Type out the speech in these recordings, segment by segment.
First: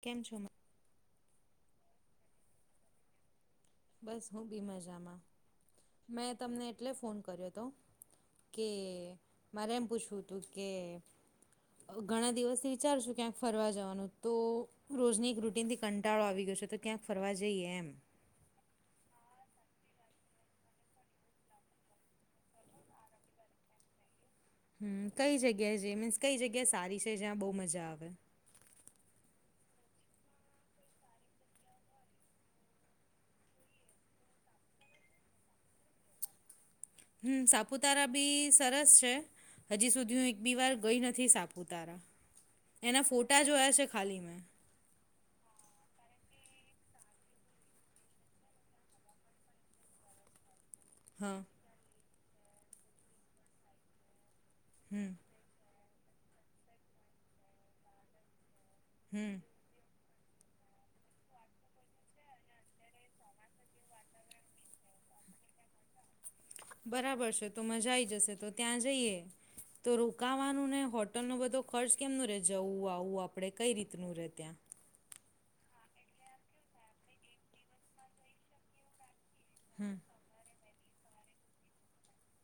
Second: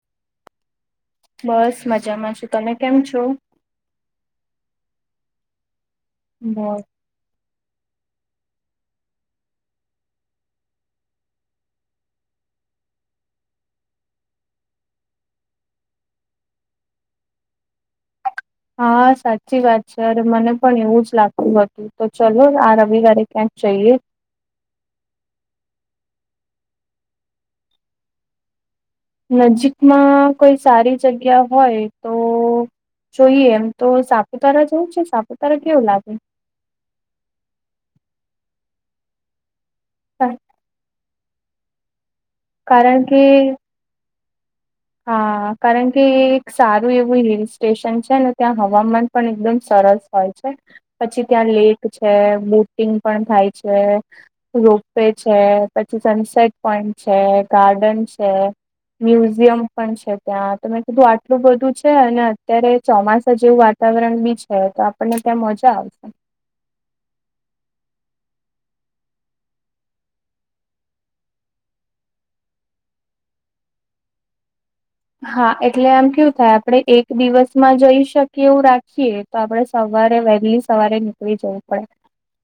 કેમ છો બસ મજામાં છો તમે કેમ છો બસ હું બી મજામાં મેં તમને બસ એટલે ફોન કર્યો હતો કે મારે એમ પૂછવું તું કે ઘણા દિવસથી વિચારશું ક્યાંક ફરવા જવાનું તો રોજની એક રૂટિનથી કંટાળો આવી ગયો છે તો ક્યાંક ફરવા જઈએ એમ હા સાચી વાત છે અરે મને પણ એવું જ લાગતું હતું. તો ચાલો આ રવિ વારે ક્યાંક જઈએ. હમ કઈ જગ્યા છે મીન્સ કઈ જગ્યા સારી છે જ્યાં બહુ મજા આવે. નજીકમાં કોઈ સારી જગ્યા હોય તો જોઈએ એમ તો સાપુતારા જવું છે સાપુતારા કેવું લાગે હમ સાપુતારા બી સરસ છે હજી સુધી હું કા એક બી વાર ગઈ નથી સાપુ તારા કારણ એના કે ફોટા જોયા છે ખાલી મે. હા કારણ કે એક સારું એવું હિલ સ્ટેશન છે ને ત્યાં હવામાન પણ એકદમ સરસ હોય છે. પછી હા ત્યાં લેક છે બોટિંગ પણ થાય છે હમ રોપવેે છે પછી સનસેટ પોઈન્ટ છે ગાર્ડન છે હમ મ્યુઝિયમ પણ છે ત્યાં તો મેં કીધું આટલું બધું છે અને અત્યારે ચોમાસા જેવું વાતાવરણ બી છે તો પણને ત્યાં મજા આવે છે. બરાબર છે તો મજા આઈ જશે તો ત્યાં જઈએ. તો રોકાવાનું ને હોટલ નો બધો ખર્ચ કેમનું રે જવું આવું આપડે કઈ રીતનું રે ત્યાં? હા એટલે આમ કેયુ થાય આપડે એક દિવસમાં જઈ શકીએ એવું રાખીએ તો આપડણે હમ સવારે વહેલી સવારે નીકળી જવું પડે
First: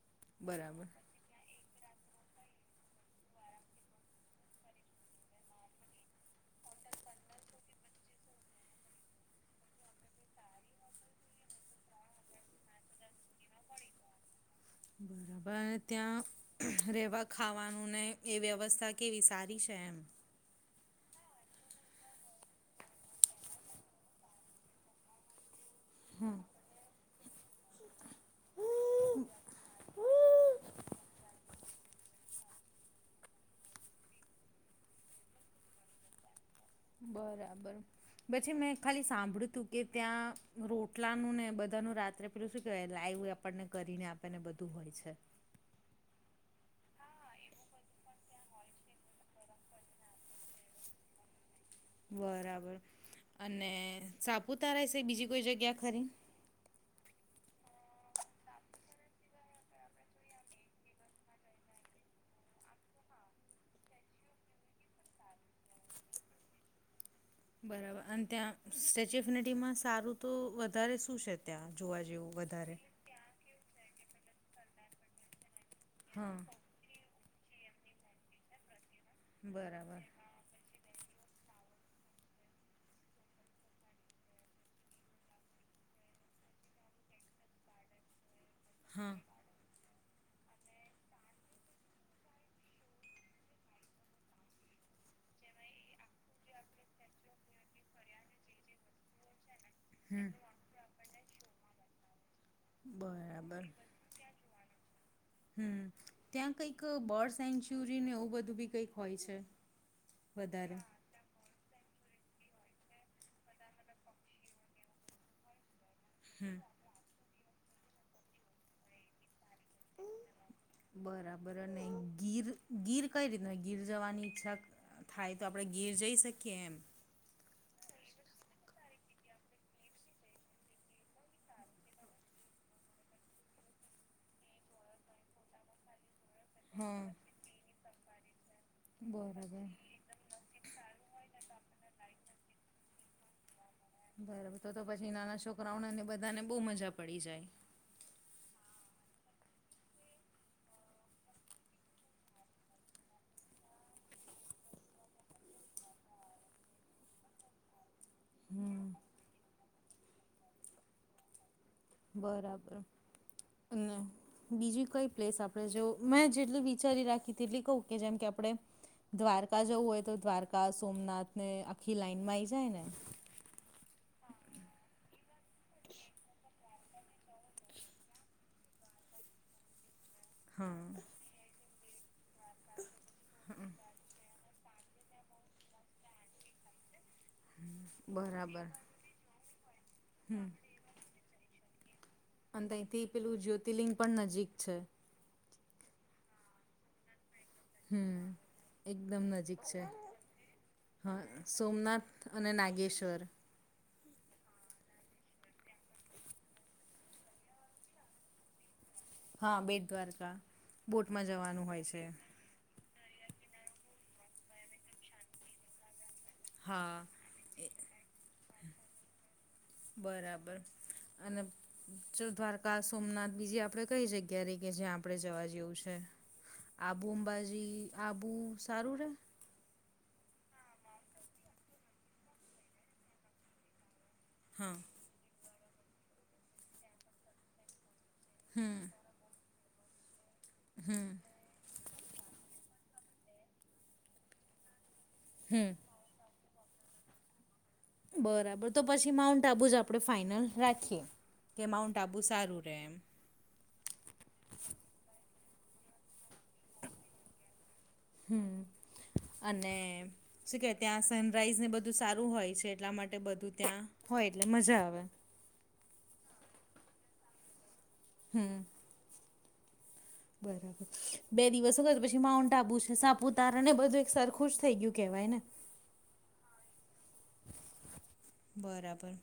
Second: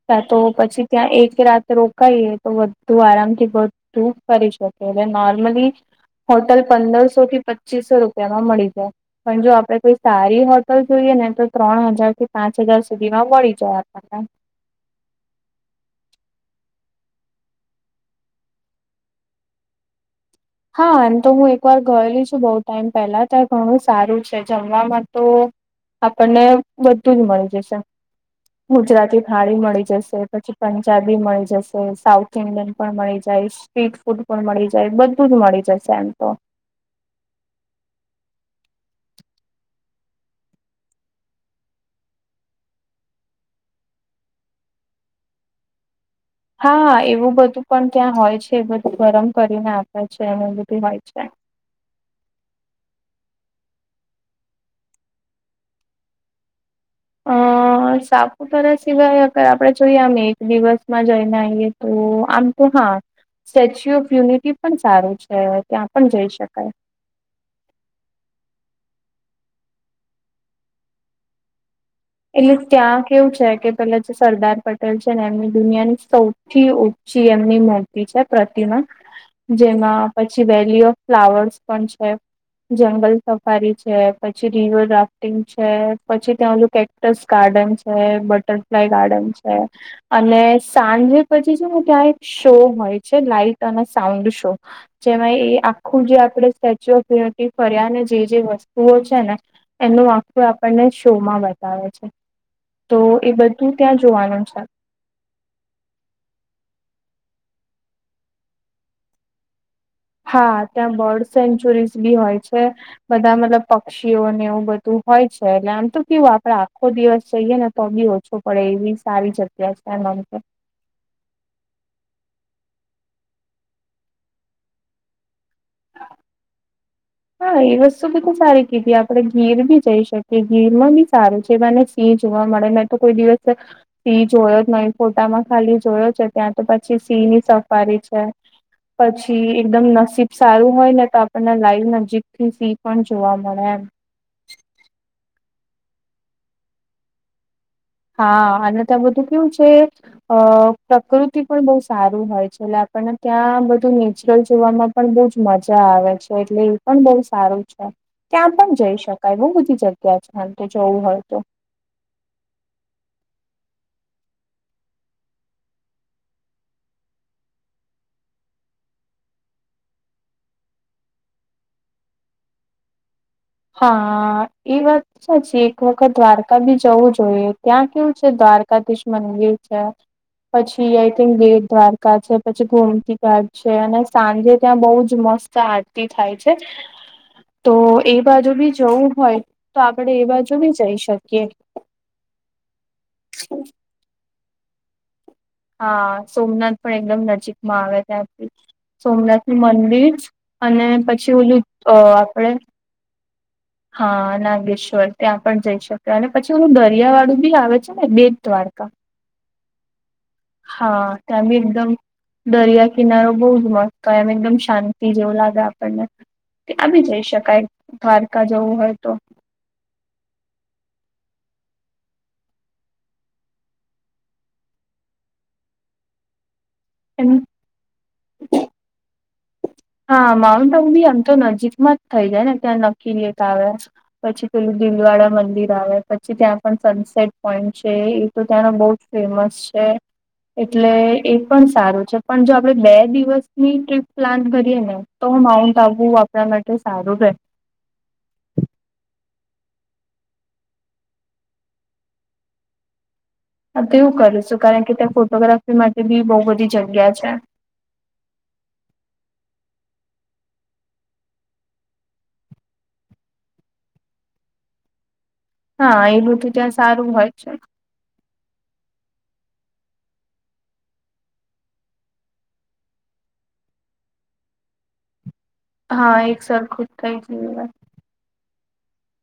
કા તો બરાબર પછી ત્યાં એક રાત રોકાઈએ તો બધુ આરામ થી બધું કરી શકે એટલે નોર્મલી હોટલ પંદરસો થી પચીસો રૂપિયામાં મળી જાય. પણ જો આપડે કોઈ સારી હોટલ જોઈએ ને તો ત્રણ હજાર થી પાંચ હજાર સુધીમાં મળી ચહ હતા બરાબર ત્યાં રહેવા ખાવાનું ને એ વ્યવસ્થા કેવી સારી છે એમ હા અને તો હું એકવાર ગયેલી છું બઉુ ટાઈમ પહેલા ત્યાં ઘણું સારું છે જમવાવામાં તો આપણને બધું જ મળી જશે ગુજરાતી ખાડી મળી જશે પછી પંજાબી મળી જશે સાઉથ ઈન્ડિયન પણ મળી જાય સ્ટ્રીટ ફૂડ પણ મળી જાય બધું જ મળી જાય એમ તો બરાબર. પછી મેં ખાલી સાંભળ્યું તું કે ત્યાં રોટલાનું ને બધાનું રાત્રે પેલું શું કેવાય લાઈવ આપણને કરીને આપેને બધું હોય છે. હા એવું બધું પણ ત્યાં હોય છે. એ બધું ગરમ કરીને આપે છે એ બધું હોય છે. બરાબર અને સાપુતારા છે. બીજી કોઈ જગ્યા ખરી હા. સાપુતારા સિવાય અ આપડણે જોઈએ આમ એક દિવસમાં જઈને આવીઈએ તો આમ તો હા. સ્ટેચ્યુ ઓફ યુનિટી પણ સારું છે. ત્યાં પણ જઈ શકાય. બરાબર અને ત્યાં સ્ટેચ્યુ ઓફ યુનિટીમાં સારું તો વધારે શું છે? ત્યાં જોવા જેવું? એટલે વધારે ત્યાં કેવું છે કે પેલા જે સરદાર પટેલ છે ને એમની દુનિયાની હા સૌથી સીએમ ની મૂર્તિ છે. પ્રતિમા બરાબર જેમાં પી પછી વેલી ઓફ ફ્લાવર્સ પણ છે. જંગલ સફારી છે પછી રિવર રાફ્ટિંગ છે, પછી ત્યાં ઓલું ટસ ગાર્ડન્સ હ બટરફ્લાય હા ગાર્ડન્સ અને સાંજે પછી શું ત્યાં એક શો હોય છે લાઈટ અને સાઉન્ડ શો જેમાં એ આખું જે આપણેે સ્ટેચ્યુ ઓફ યુનિટી ફર્યા ને જે જે વસ્તુઓ છે ને એનું વાંક્ય આપણને શોમાં વ બતાવે છે તો એ બરાબર બધું ત્યાં જોવાનું છે. હમ ત્યાં કંઈક બર્ડ સેન્ચુરી ને એવું બધું બી કંઈક હોય છે. હા વધારે ત્યાં બર્ડસ સેન્ચુરીઝ બી હોય છે. બધા મતલબ પક્ષીઓને એવું બધું હોય છે એટલે આમ તો કેવું આપડે હમ આખો દિવસ જઈએ ને તો બી ઓછો પડે એવી સારી જગ્યા છે આમતો. બરાબર ને ગીર ગીર કઈ રીતના ગીર જવાની ઈચ્છા થાય તો આપણે ગીર જઈ શકીએ એમ. હા એ વસ્તુ બીધી સારી કીધી આપડણે ગીર બી જઈ શકીએ ગીરમાં બી સારું છે એ બાને ની જોવા મળે, મે તો કોઈ દિવસ તી જોયો જ નહીં, ફોટામાં ખાલી જોયો છે ત્યાંથી તો પછી હા સિંહ ની સફારી છે. પછી બરાબર એકદમ નસીબ સારું હોય ને તો આપણને લાઈવ નજીક થી સિંહ પણ જોવા મળે એમ. બરાબર. તો-તો પછી નાના છોકરાઓને ને બધાને બહુ મજા પડી જાય. હા અને ત્યા બધું કેવ છે? અ પ્રકૃતિ પણ બહુ સારું હોય છે. એટલે આપણને ત્યાં બધું નેચરલ જોવામાં પણ બહુજ મજા આવે છે. એટલે એ પણ બહુ સારું છે. ત્યાં પણ હમ જઈ શકાય બહુ બધી જગ્યા છે. આમ તો જોવું હોય તો. બરાબર અને બીજી કઈ પ્લેસ આપણે જેવ મેં જેટલી વિચારી રાખી તેટલી કહું કે જેમ કે આપણે દ્વારકા જવું હોય તો દ્વારકા સોમનાથ ને આખી લાઈનમાં આવી જાય ને. હા. એ વાત [unintelligible] એક વખત દ્વારકા બી જવું જોઈએ, ત્યાં કેવું છે દ્વારકાધીશ મંદિર છે. હા પછી આઈથિંક વેરધાર [unintelligible] છે, પછી ગોમતી ગાઢ છે, અને સાંજે ત્યાં બહું જ મસ્ત આરતી થાય છે. તો [inaudible] એ બાજુ બરાબર બી જવું હોય તો આપણેે એ બાજુ બી જઈ શકીએ. અને તહીંથી પેલું જ્યોતિર્લિંગ પણ નજીક છે. હા. સોમનાથ પણ એકદમ નજીક માં આવે હમ ત્યાંથી. એકદમ સોમનાથની નજીક છે. મંદિર અને હા પછી ઓલું અહ સોમનાથ આપડે અને નાગેશ્વર હા, નાગેશ્વર, ત્યાં પણ જઈ શકાય, અને પછી ઓલું દરિયા વાળું બી આવે છે ને બેટદ્વારકા. હા, બેટ દ્વારકા, બોટમાં ત્યાં બી જવાનું હોય એકદમ છે. દરિયા કિનારો બહુ જ મસ્ત હોય એમ, એકદમ શાંતિ જેવું લાગે આપણને. ત્યાં બી હા જઈ શકાય, દ્વારકા જવું હોય તો. બરાબર અને ચ દ્વારકા સોમનાથ, બીજી આપડે કઈ જગ્યા રહી કે જ્યાં આપણે જવા જેવું છે? આબુ એમ અંબાજી, આબુ સારું રહે? હા માઉન્ટ આબુ ભી આમ તો નજીકમાં જ થઇ જાય ને, ત્યાં [unintelligible] આવે. પછી હા પેલું દિલવાડા મંદિર આવે, પછ પછી ત્યાં પણ સનસેટ પોઈન્ટ છે, એ તો ત્યાંનો બહું જ ફેમસ છે. એટલે એક પણ સારું છે, પણ જો આપડે બે દિવસ ની ટ્રીપ પ્લાન કરીએ ને તો હમ માઉન્ટ આબુ [unintelligible] માટે સારું રહે. બરાબર. તો પછી માઉન્ટ આબુ જ આપણે ફાઈનલ રાખીએ. કે માઉન્ટ આબુ સારું રહે એમ. હ તો એવું કરુંશું, કારણ કે ત્યાં ફોટોગ્રાફી માટે બી બઉુ બધી જગ્યા છે. હમ્મ, અને શું કે ત્યાં સનરાઈઝ ને બધું સારું હોય છે, એટલા માટે બધું ત્યાં હોય એટલે મજા આવે. હા એલું તો ત્યાં સારું હોય છે. હમ્મ. [inaudible] બરાબર. બે દિવસો તો પછી માઉન્ટ આબુ છે, સાપુતારા ને બધું એક સરખુ જ થઈ ગયું કેવાય ને. હા એક સરખું જ થઈ ગયું કહેવાય. બરાબર.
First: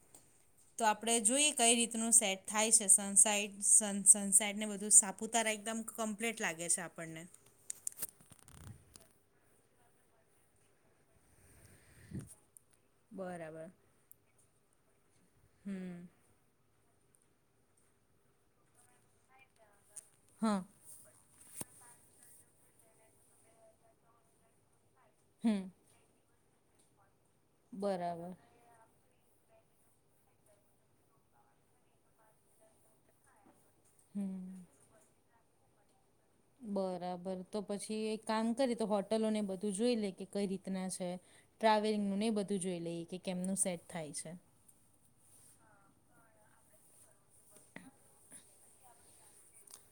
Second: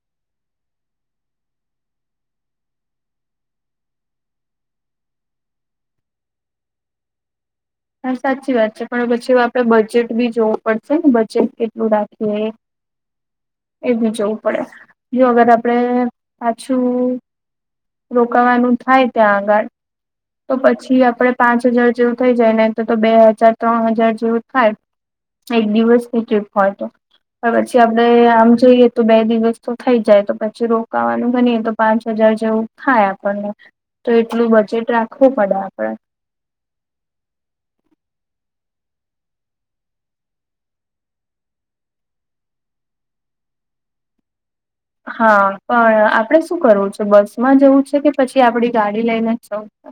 તો આપણે જોઈએ કંઈ રીતનું સેટ થાય છે, સનસાઈટ સન સનસાઈટ ને બધું સાપ પૂતારા એકદમ કમ્પ્લીટ લાગે છે આપણને. હા સાચી વાત છે. પણ પછી આપડે બજેટ બી જોવું પડશે ને, બજેટ કેટ લું રાખીએ, બરાબર. એ બી જવું પડે. જો અગર આપણે પાછું, રોકાવાનું થાય ત્યાં આગળ. તો હા પછી આપડે પાંચ હજાર જેવું થઈ જાય ને તો તો બે હજાર ત્રણ હજાર જેવું થાય હમ એક દિવસની ટ્રીપ હોય તો પણ પછી આપડે બરાબર આમ જોઈએ તો બે દિવસ તો થઈ જાય તો પછી રોકાવાનું બને તો પાંચ હજાર જેવું થાય આપણને તો એટલું બજેટ રાખવું પડે આપણે બરાબર. તો પછી એક કામ કરી તો હોટલો ને બધું જોઈ લે કે કઈ રીતના છે. ટ્રાવેલિંગનું ને ઈ બધું જોઈ લઈએ કે કેમનું સેટ થાય છે. હા. પણ આપડે શું કરવું છે, બસ માં જવું છે, કે પછી આપડી ગાડી લઈને જ જવું છે?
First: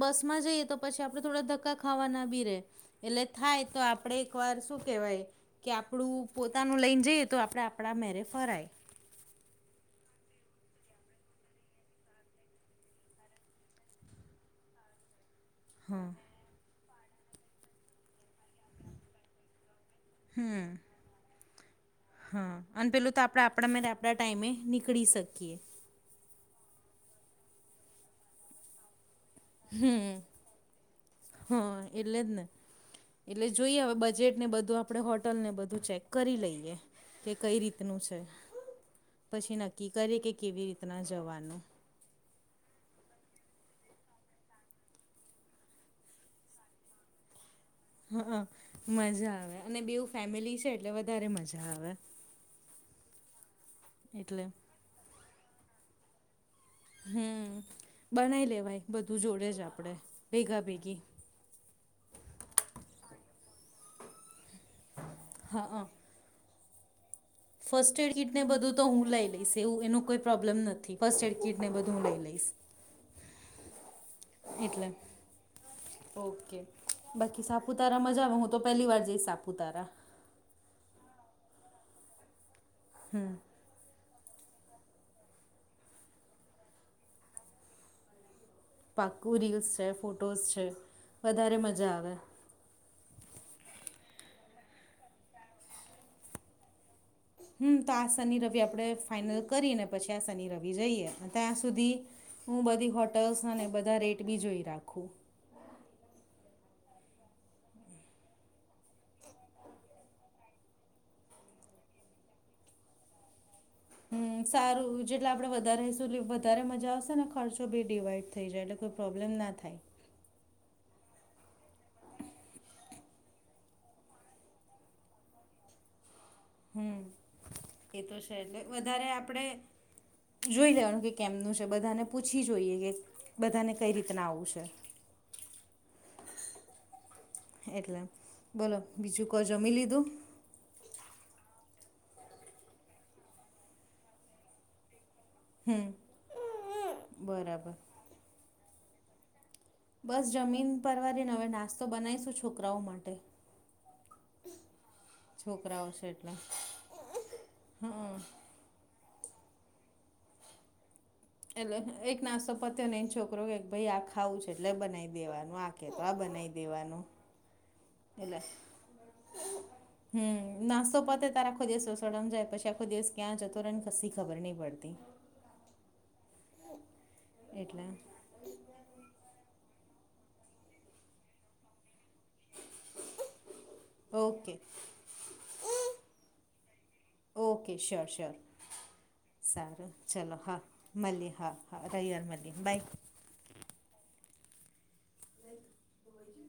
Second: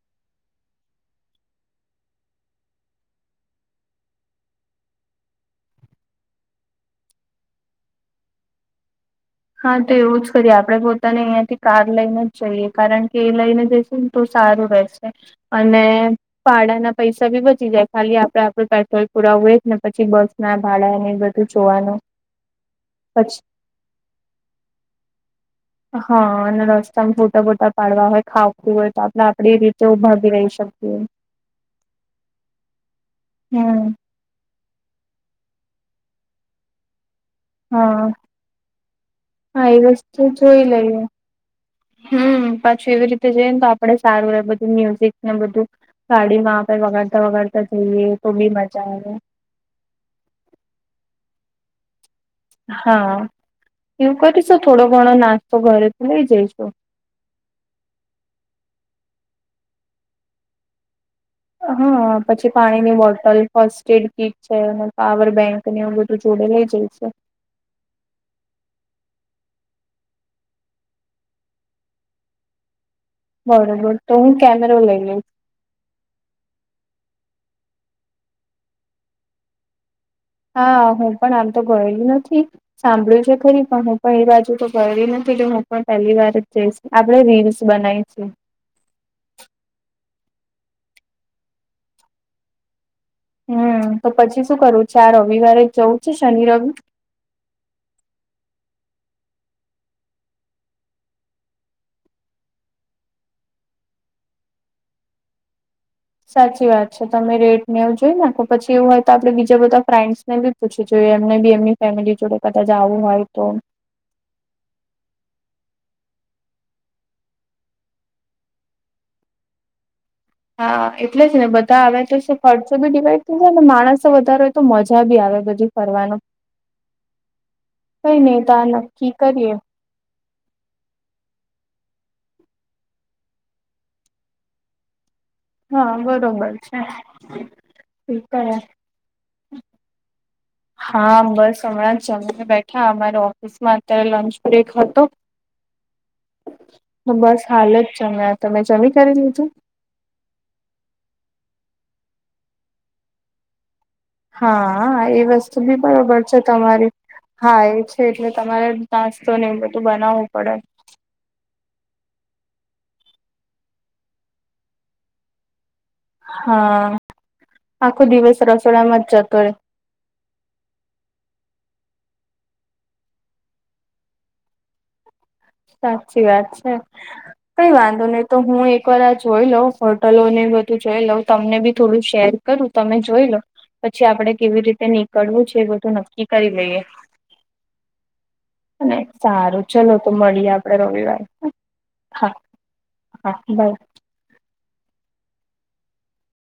બસમાં જઈએ તો પછી આપણેે થોડા ધક્કા ખાવા ના બી રહે. એટલે થાય તો આપડે એક વાર શું કહેવાય કે આપણું પોતાનું લઈને જઈએ તો આપણે આપણા મેળે ફરાય. હા તો એવું જ કરીએ. આપણે પોતાને અહિયાં થી કાર લઈને જ જઈએ, કારણ કે એ લઈને જ તો સારું રહેશે અને હા પાડા ના પૈસા ભી બચી જાય ખાલી આપડે આપડુ પેટ્રોલ પુરાવુ એજ ને પછી બસના હમ ભાડા ને બધું જોવાનું પછી પણ મે આપણા ટાઈમે નીકળી શકીએ હ અને રસ્તામાં ફોટા બોટા પાડવા હોય ખાવતું હોય તો આપણેે એ રીતે ઉભા હમ બી રેય શકીએ હા એટલે જ ને એટલે જોઈએ હમ હવે બજેટ ને બધું આપણે હોટલ ને બધું ચેક કરી લઈએ કે કઈ રીતનું હા છે, પછી હા એ નક્કી કરે વસ્તુ કે જોઈ કેવી રીતના લઈએ જવાનું હમ પાછું એવી રીતે જઈએ ને તો આપડે સારું રે બધું મ્યુઝિકને બધું ગાડીમાં આપે વગાડતા વગા હા મજા આવે અને બેવ ફેમિલી છે, એટલે વધારે મજા આવે હા એવું એટલે કરીશું થોડો ઘણો નાસ્તો ઘરેથી લઈ જઈશું હમ બનાવી લેવાય બધું જોડે જ આપણે ભેગા ભેગી હા પછી પાણીની બોટલ ફર્સ્ટ એડ કીટ છે, અને પાવર બેંક હા નેવુ બ ધુ જોડે લઈ જઈશે ફર્સ્ટ એડ કીટ ને બધું તો હું લઈ લઈશ એવું એનું કોઈ પ્રોબ્લમ નથી ફર્સ્ટ એડ કીટ ને બધું હું લઈ લઈશ બરોબર તો હું કેમેરા એટલે લઈ લઈ ઓકે બાકી સાપુતારા મજામાં હું તો પેલી વાર જઈશ સાપુતારા હા હું પણ આમ તો ગયેલ નથી સાંભળ્યું હમ છે, ખરી પણ હું પણ એ બાજુ તો ગયલી નથી એટલે હું પણ પહેલી વાર જઈશ આપડે રીલ્સ બનાવીશુ પાક્કું રીલ્સ છે, ફોટોઝ છે, વધારે મજા આવે હમ તો પછી શું કરવું છે, આ રવિવારે જવું છે, શનિ રવિ હમ તો આ શનિ રવિ આપણે ફાઈનલ કરીને પછી આ શનિ રવિ જઈએ ત્યાં સુધી હું બધી હોટલ્સ અને બધા રેટ બી જોઈ રાખું સાચી વાત છે, તમે રેટ નેવું જોઈ નાખ પછી એવું હોય તો આપડે બીજા બધા ફ્રેન્ડ્સ ને બી પુછી જોએ એમને બી એમની ફેમિલી જોડે કદાચ આવું હોય તો હમ સારું જેટલે આપણે વધારે [unintelligible] વધારે મજા આવશે ને ખર્ચો બી ડીવાઈડ થઈ જાય એટલે કોઈ પ્રોબ્લેમ ના થાય. હા એટલે જ ને બધા આવે તો ખર્ચો બી ડીવાઈડ થઈ જાય માણસો વધારે હોય તો મજા બી આવે બધી ફરવાનું હમ એ કઈ છે નહી તો એટલે આ વધારે નક્કી કરીએ આપણે જોઈ લેવાનું કે કેમનું છે, બધાને પૂછી જોઈએ બધાને કઈ રીતના આવું છે. હા બરોબર છે. એટલે બોલો બીજું કો જમી લીધું હા બસ હમણાં જમી ને બેઠા અમારી ઓફિસ માં અત્યારે લંચ બ્રેક હતો. હમ બસ હાલ બરાબર જ જમ્યા તમે જમી કરી દીધું? બસ જમીન પરવારીને હવે નાસ્તો બનાવીશું છોકરાઓ માટે હા એ વસ્તુ બી છોકરાઓ બરોબર એટલે છે, તમારી હા એ છે, એટલે તમારે નાસ્તો ને એવુ બધું બનાવવું પડે એટલે એક નાસ્તો પત્યો ને એ છોકરો કે ભાઈ આ ખાવું છે, એટલે બનાવી દેવાનું આ કે ત આ બનાય હા દેવાનું આખો એટલે દિવસ રસોડામાં જ જતો રે હમ નાસ્તો પતો ત્યારે આખો દિવસ રસડ જાય પછી આખો દિવસ ક્યાં જતો રહેને ખસી ખબર નહીં પડતી. સાચી વાત છે કઈ એટલે વાંધો નહી. તો હું એક વાર આ જોઈ લઉં હોટલો ને બધું જોઈ લઉં તમને બી થોડું શેર કરું તમે જોઈ લો પછી આપડે ઓકે કેવી રીતે નીકળવું છે, એ બધું નક્કી કરી લઈએ ઓકે શ્યોર શ્યોર અને સારું તો ચલો મળીએ હા આપડે રવિવારે મલીએ હા હા રયવાર મલીએ બાય [inaudible] લ